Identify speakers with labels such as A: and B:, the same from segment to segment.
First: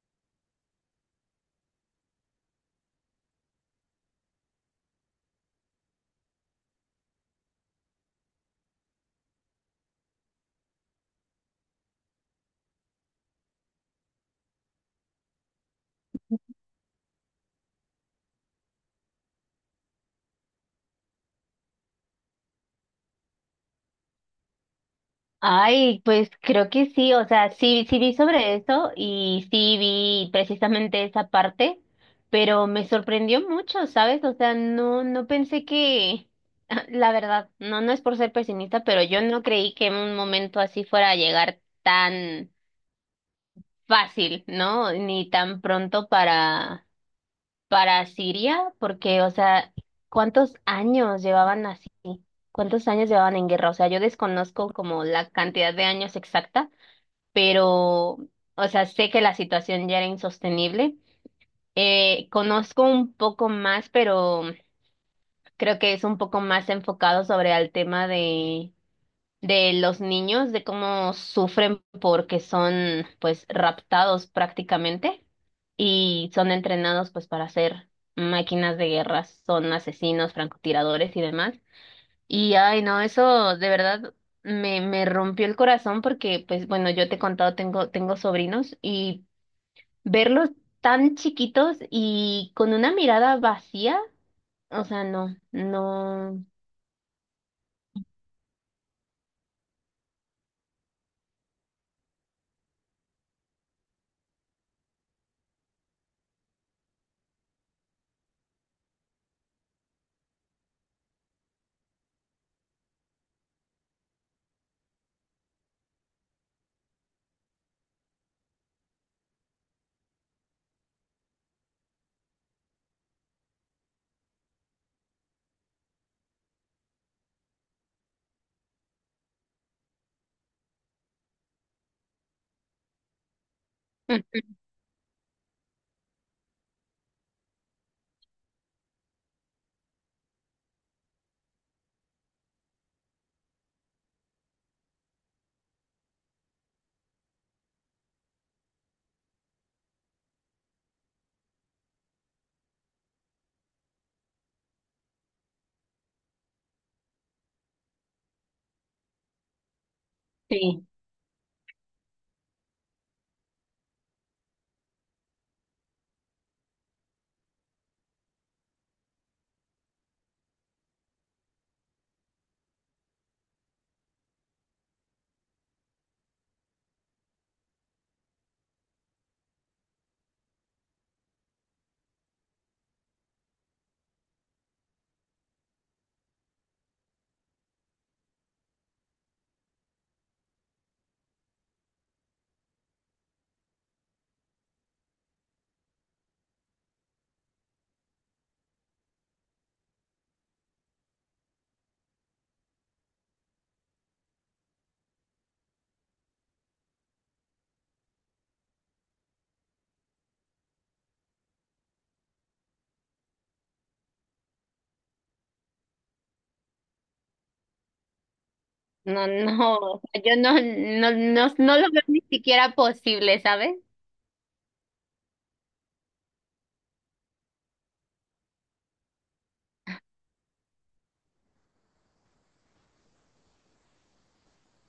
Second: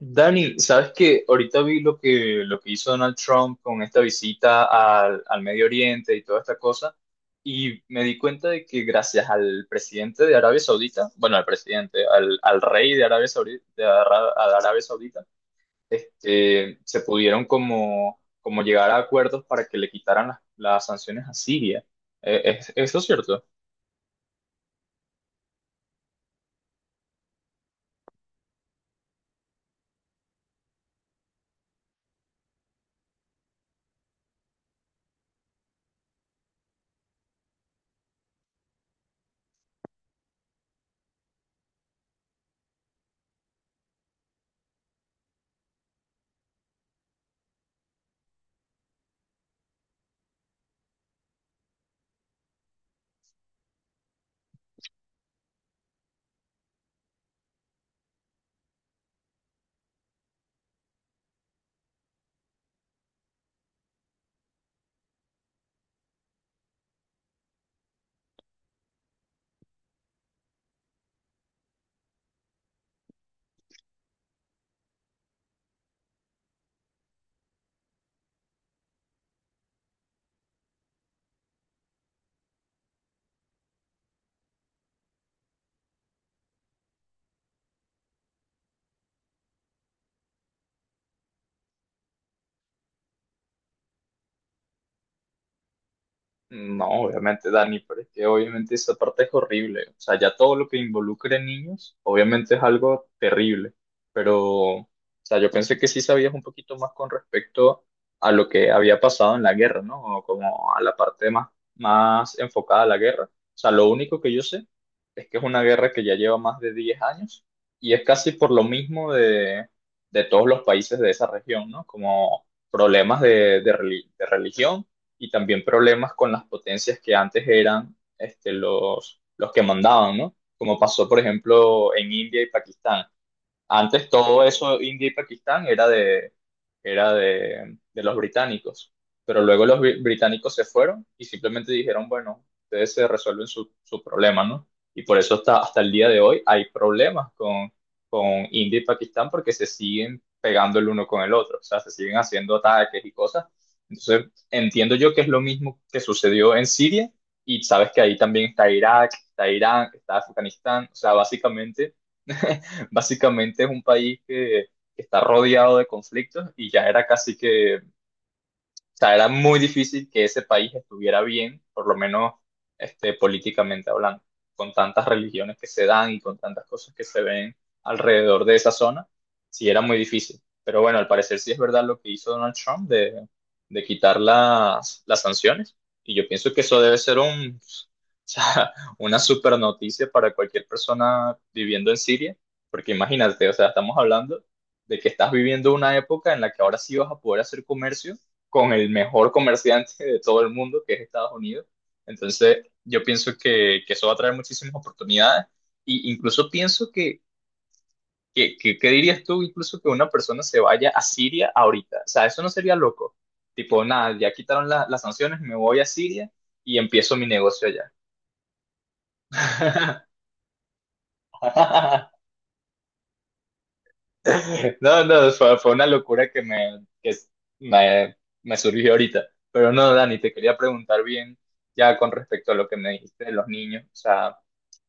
A: Dani, ¿sabes que ahorita vi lo que hizo Donald Trump con esta visita al, al Medio Oriente y toda esta cosa, y me di cuenta de que gracias al presidente de Arabia Saudita, bueno, al presidente, al, al rey de Arabia Saudita, a Arabia Saudita, se pudieron como, como llegar a acuerdos para que le quitaran las sanciones a Siria. ¿ eso es cierto?
B: Ay, pues creo que sí, o sea, sí, sí vi sobre eso y sí vi precisamente esa parte, pero me sorprendió mucho, ¿sabes? O sea, no pensé que, la verdad, no es por ser pesimista, pero yo no creí que en un momento así fuera a llegar tan fácil, ¿no? Ni tan pronto para Siria, porque, o sea, ¿cuántos años llevaban así? ¿Cuántos años llevaban en guerra? O sea, yo desconozco como la cantidad de años exacta pero, o sea, sé que la situación ya era insostenible. Conozco un poco más, pero creo que es un poco más enfocado sobre el tema de los niños, de cómo sufren porque son, pues, raptados prácticamente y son entrenados, pues, para ser máquinas de guerra, son asesinos, francotiradores y demás. Y, ay, no, eso de verdad me rompió el corazón porque, pues, bueno, yo te he contado, tengo, tengo sobrinos y verlos tan chiquitos y con una mirada vacía, o sea, no, no.
A: No, obviamente, Dani, pero es que obviamente esa parte es horrible. O sea, ya todo lo que involucre niños, obviamente es algo terrible. Pero, o sea, yo pensé que sí sabías un poquito más con respecto a lo que había pasado en la guerra, ¿no? O como a la parte más, más enfocada a la guerra. O sea, lo único que yo sé es que es una guerra que ya lleva más de 10 años y es casi por lo mismo de todos los países de esa región, ¿no? Como problemas de religión y también problemas con las potencias que antes eran los que mandaban, ¿no? Como pasó, por ejemplo, en India y Pakistán, antes
B: Ujú.
A: todo eso, India y Pakistán, era de los británicos. Pero luego británicos se fueron y simplemente dijeron, bueno, ustedes se resuelven su, su problema, ¿no? Y por eso hasta, hasta el día de hoy hay problemas con India y Pakistán porque se siguen pegando el uno con el otro, o sea, se siguen haciendo ataques y cosas. Entonces, entiendo yo que es lo mismo que sucedió en Siria y sabes que ahí también está Irak, está Irán, está
B: Sí,
A: Afganistán, o sea, básicamente básicamente es un país que está rodeado de conflictos y ya era casi que sea, era muy difícil que ese país estuviera bien, por lo menos políticamente hablando, con tantas religiones que se dan y con tantas cosas que se ven alrededor de esa zona, sí era muy difícil. Pero bueno, al parecer sí es verdad lo que hizo Donald Trump de quitar las sanciones. Y yo pienso que eso debe ser un, o sea, una super noticia para cualquier persona viviendo en Siria, porque imagínate, o sea, estamos hablando de que estás viviendo una época en la que ahora sí vas a poder hacer comercio con el mejor comerciante de todo el mundo, que es Estados Unidos. Entonces, yo pienso que eso va a traer muchísimas oportunidades. Y incluso pienso que, ¿qué dirías tú? Incluso que una persona se vaya a Siria ahorita. O sea, eso no sería loco. Tipo, nada, las sanciones, me voy a Siria y empiezo mi negocio allá.
B: no, no, o sea, yo no lo veo ni siquiera posible, ¿sabes?
A: No, no, fue, fue una locura que me, me, me surgió ahorita. Pero no, Dani, te quería preguntar bien ya con respecto a lo que me dijiste de los niños. O sea,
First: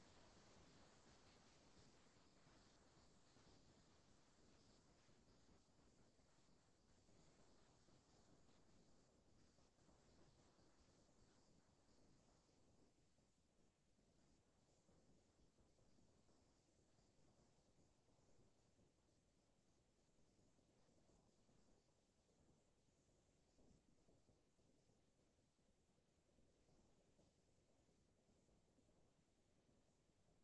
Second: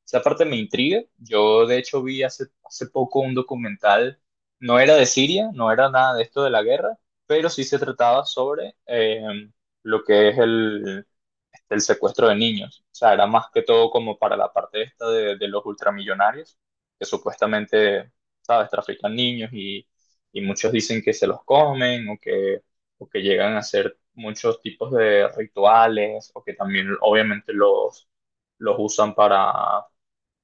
A: esa parte me intriga. Yo, de hecho, vi hace, hace poco un documental, no era de Siria, no era nada de esto de la guerra, pero sí se trataba sobre lo que es el, del secuestro de niños. O sea, era más que todo como para la parte esta de los ultramillonarios, que supuestamente, ¿sabes?, trafican niños y muchos dicen que se los comen o que llegan a hacer muchos tipos de rituales o que también obviamente los usan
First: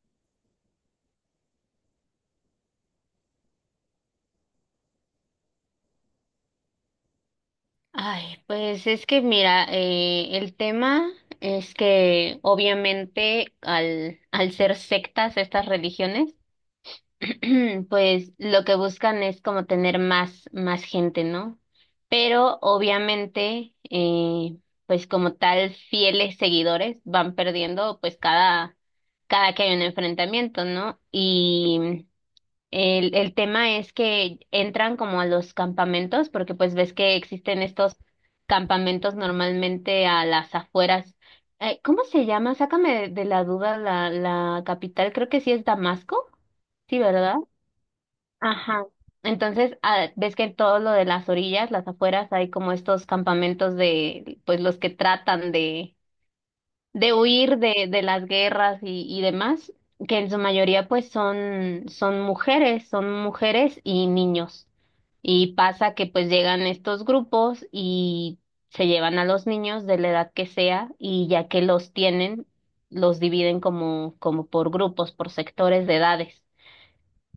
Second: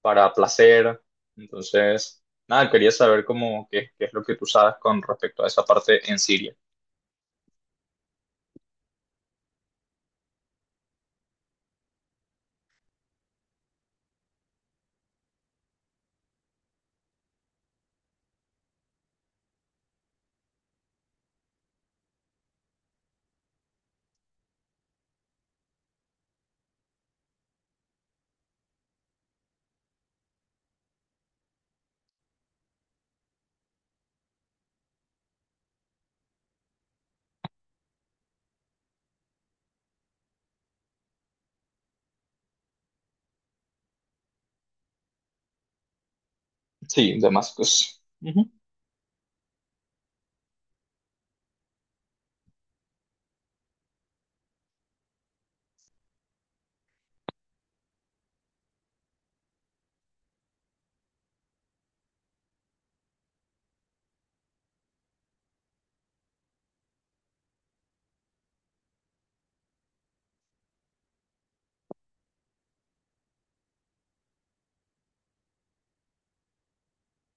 A: para placer. Entonces, nada, quería saber cómo, qué, qué es lo que tú sabes con respecto a esa parte en Siria.
B: Ay, pues es que mira, el tema es que obviamente al ser sectas estas religiones, pues lo que buscan es como tener más, más gente, ¿no? Pero obviamente, pues como tal, fieles seguidores van perdiendo pues cada, cada que hay un enfrentamiento, ¿no? Y el tema es que entran como a los campamentos, porque pues ves que existen estos campamentos normalmente a las afueras. ¿Cómo se llama? Sácame de la duda la, la capital, creo que sí es Damasco, sí,
A: Sí,
B: ¿verdad?
A: Damascus. Ujú.
B: Ajá. Entonces, ah, ves que en todo lo de las orillas, las afueras, hay como estos campamentos de, pues los que tratan de huir de las guerras y demás, que en su mayoría pues son, son mujeres y niños. Y pasa que pues llegan estos grupos y se llevan a los niños de la edad que sea y ya que los tienen, los dividen como, como por grupos, por sectores de edades.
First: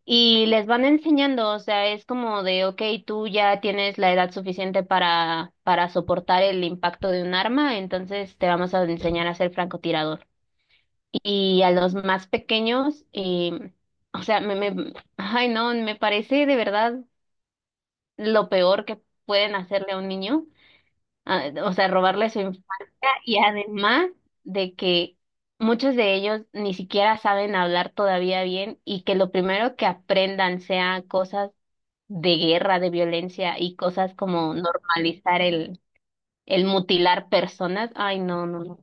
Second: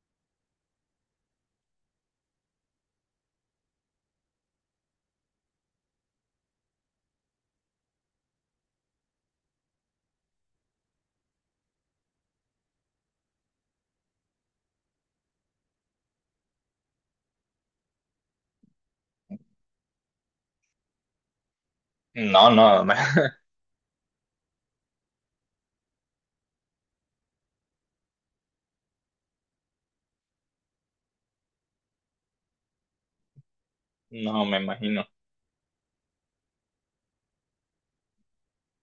B: Y les van enseñando, o sea, es como de, ok, tú ya tienes la edad suficiente para soportar el impacto de un arma, entonces te vamos a enseñar a ser francotirador. Y a los más pequeños, o sea, ay no, me parece de verdad lo peor que pueden hacerle a un niño, ah, o sea, robarle su
A: No,
B: infancia
A: no,
B: y además de que muchos de ellos ni siquiera saben hablar todavía bien y que lo primero que aprendan sea cosas de guerra, de violencia y cosas
A: no
B: como
A: me imagino.
B: normalizar el mutilar personas. Ay, no, no, no.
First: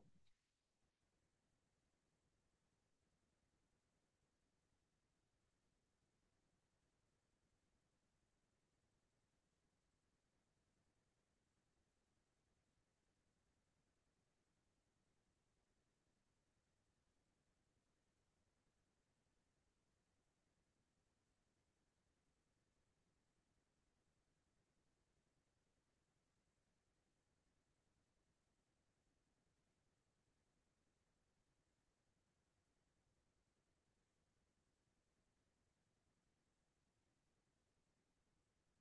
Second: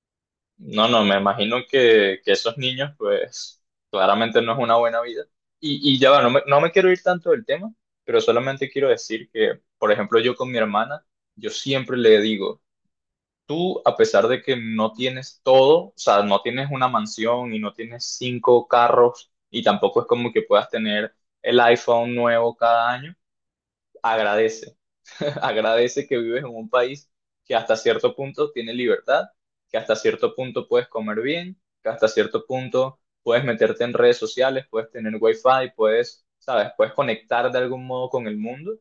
A: No, no, me imagino que esos niños, pues, claramente no es una buena vida. Y ya va, no me, no me quiero ir tanto del tema, pero solamente quiero decir que, por ejemplo, yo con mi hermana, yo siempre le digo, tú, a pesar de que no tienes todo, o sea, no tienes una mansión y no tienes 5 carros, y tampoco es como que puedas tener el iPhone nuevo cada año, agradece agradece que vives en un país que hasta cierto punto tiene libertad, que hasta cierto punto puedes comer bien, que hasta cierto punto puedes meterte en redes sociales, puedes tener wifi, puedes, sabes, puedes conectar de algún modo con el mundo.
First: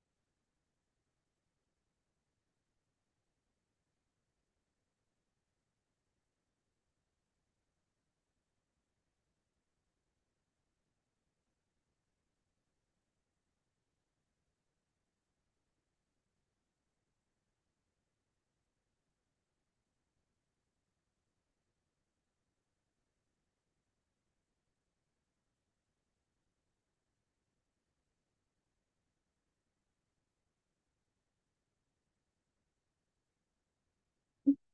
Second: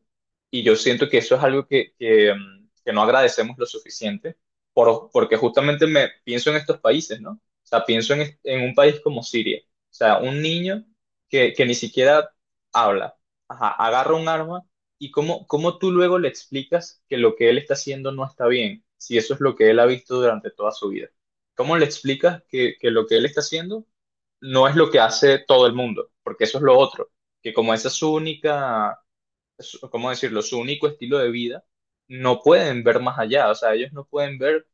A: Y yo siento que eso es algo que, que no agradecemos lo suficiente, porque justamente me pienso en estos países, ¿no? O sea, pienso en, en un país como Siria. O sea, un niño que ni siquiera habla, ajá, agarra un arma. ¿Y cómo, cómo tú luego le explicas que lo que él está haciendo no está bien, si eso es lo que él ha visto durante toda su vida? ¿Cómo le explicas que lo que él está haciendo no es lo que hace todo el mundo? Porque eso es lo otro, que como esa es su única ¿cómo decirlo?, su único estilo de vida, no pueden ver más allá, o sea, ellos no pueden ver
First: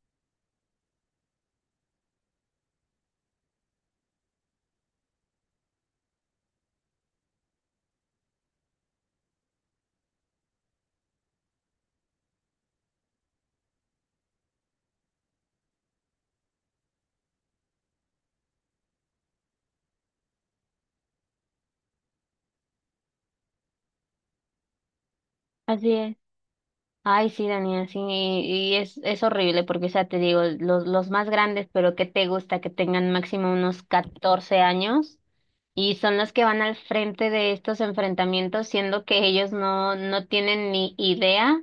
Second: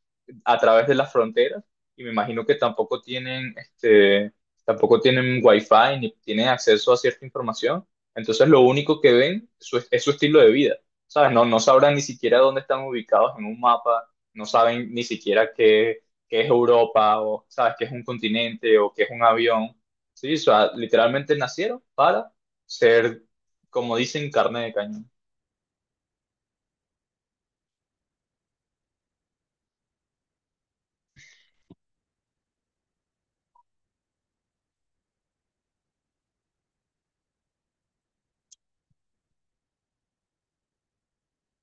A: a través de las fronteras y me imagino que tampoco tienen, tampoco tienen wifi ni tienen acceso a cierta información, entonces lo único que ven es su estilo de vida, ¿sabes? No, no sabrán ni siquiera dónde están ubicados en un mapa, no saben ni siquiera qué, qué es Europa o, ¿sabes?, qué es un continente o qué es un avión, ¿sí? O sea, literalmente nacieron para ser, como dicen, carne de cañón.
B: Así es. Ay, sí, Daniel, sí, y es horrible porque, o sea, te digo, los más grandes, pero que te gusta que tengan máximo unos 14 años y son los que van al frente de estos enfrentamientos, siendo que ellos no, no tienen ni idea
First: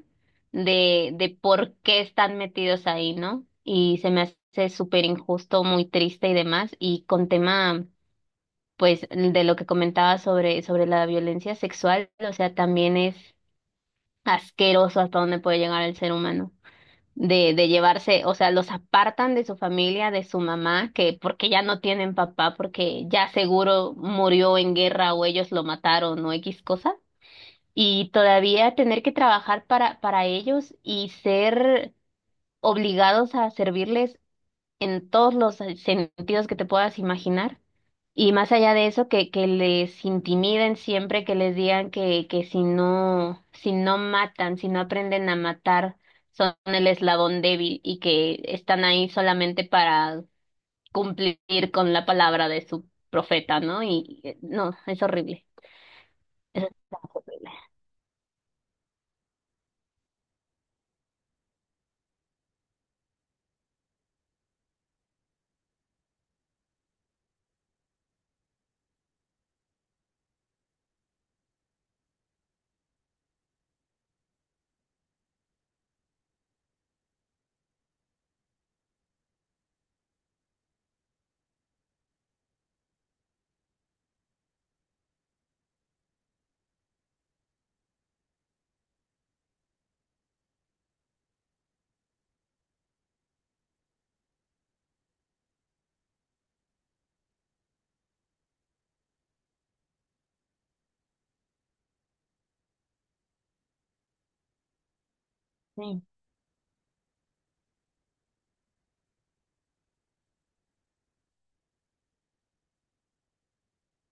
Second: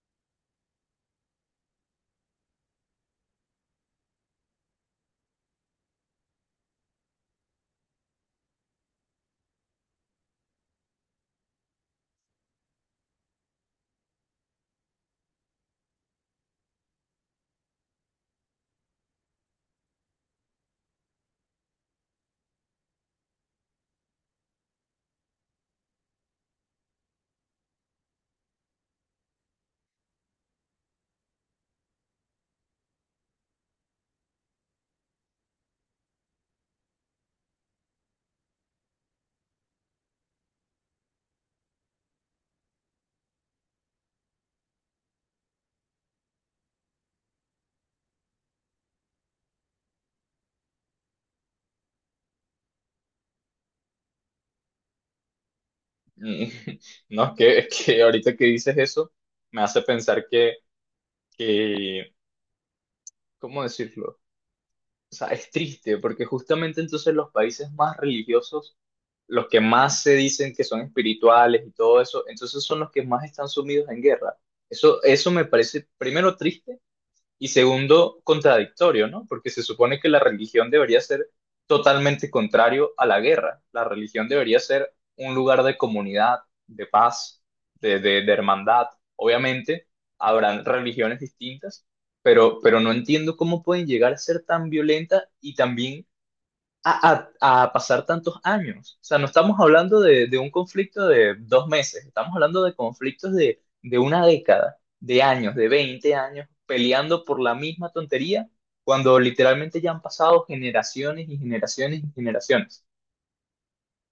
B: de por qué están metidos ahí, ¿no? Y se me hace súper injusto, muy triste y demás, y con tema pues de lo que comentaba sobre, sobre la violencia sexual, o sea, también es asqueroso hasta dónde puede llegar el ser humano. De llevarse, o sea, los apartan de su familia, de su mamá, que porque ya no tienen papá, porque ya seguro murió en guerra o ellos lo mataron o X cosa, y todavía tener que trabajar para ellos y ser obligados a servirles en todos los sentidos que te puedas imaginar. Y más allá de eso, que les intimiden siempre, que les digan que si no, si no matan, si no aprenden a matar, son el eslabón débil y que están ahí solamente para cumplir con la palabra de su profeta, ¿no? Y no, es horrible.
A: Mm.
B: Es
A: No,
B: horrible.
A: es que ahorita que dices eso, me hace pensar que, ¿cómo decirlo? O sea, es triste, porque justamente entonces los países más religiosos, los que más se dicen que son espirituales y todo eso, entonces son los que más están sumidos en guerra. Eso me parece, primero, triste y segundo, contradictorio, ¿no? Porque se supone que la religión debería ser totalmente contrario a la guerra. La religión debería ser un lugar de comunidad, de paz, de hermandad. Obviamente, habrán religiones distintas, pero no entiendo cómo pueden llegar a ser tan violenta y también a, a pasar tantos años. O sea, no estamos hablando de un conflicto de 2 meses, estamos hablando de conflictos de una década, de años, de 20 años, peleando por la misma tontería, cuando literalmente ya han pasado generaciones y generaciones y generaciones.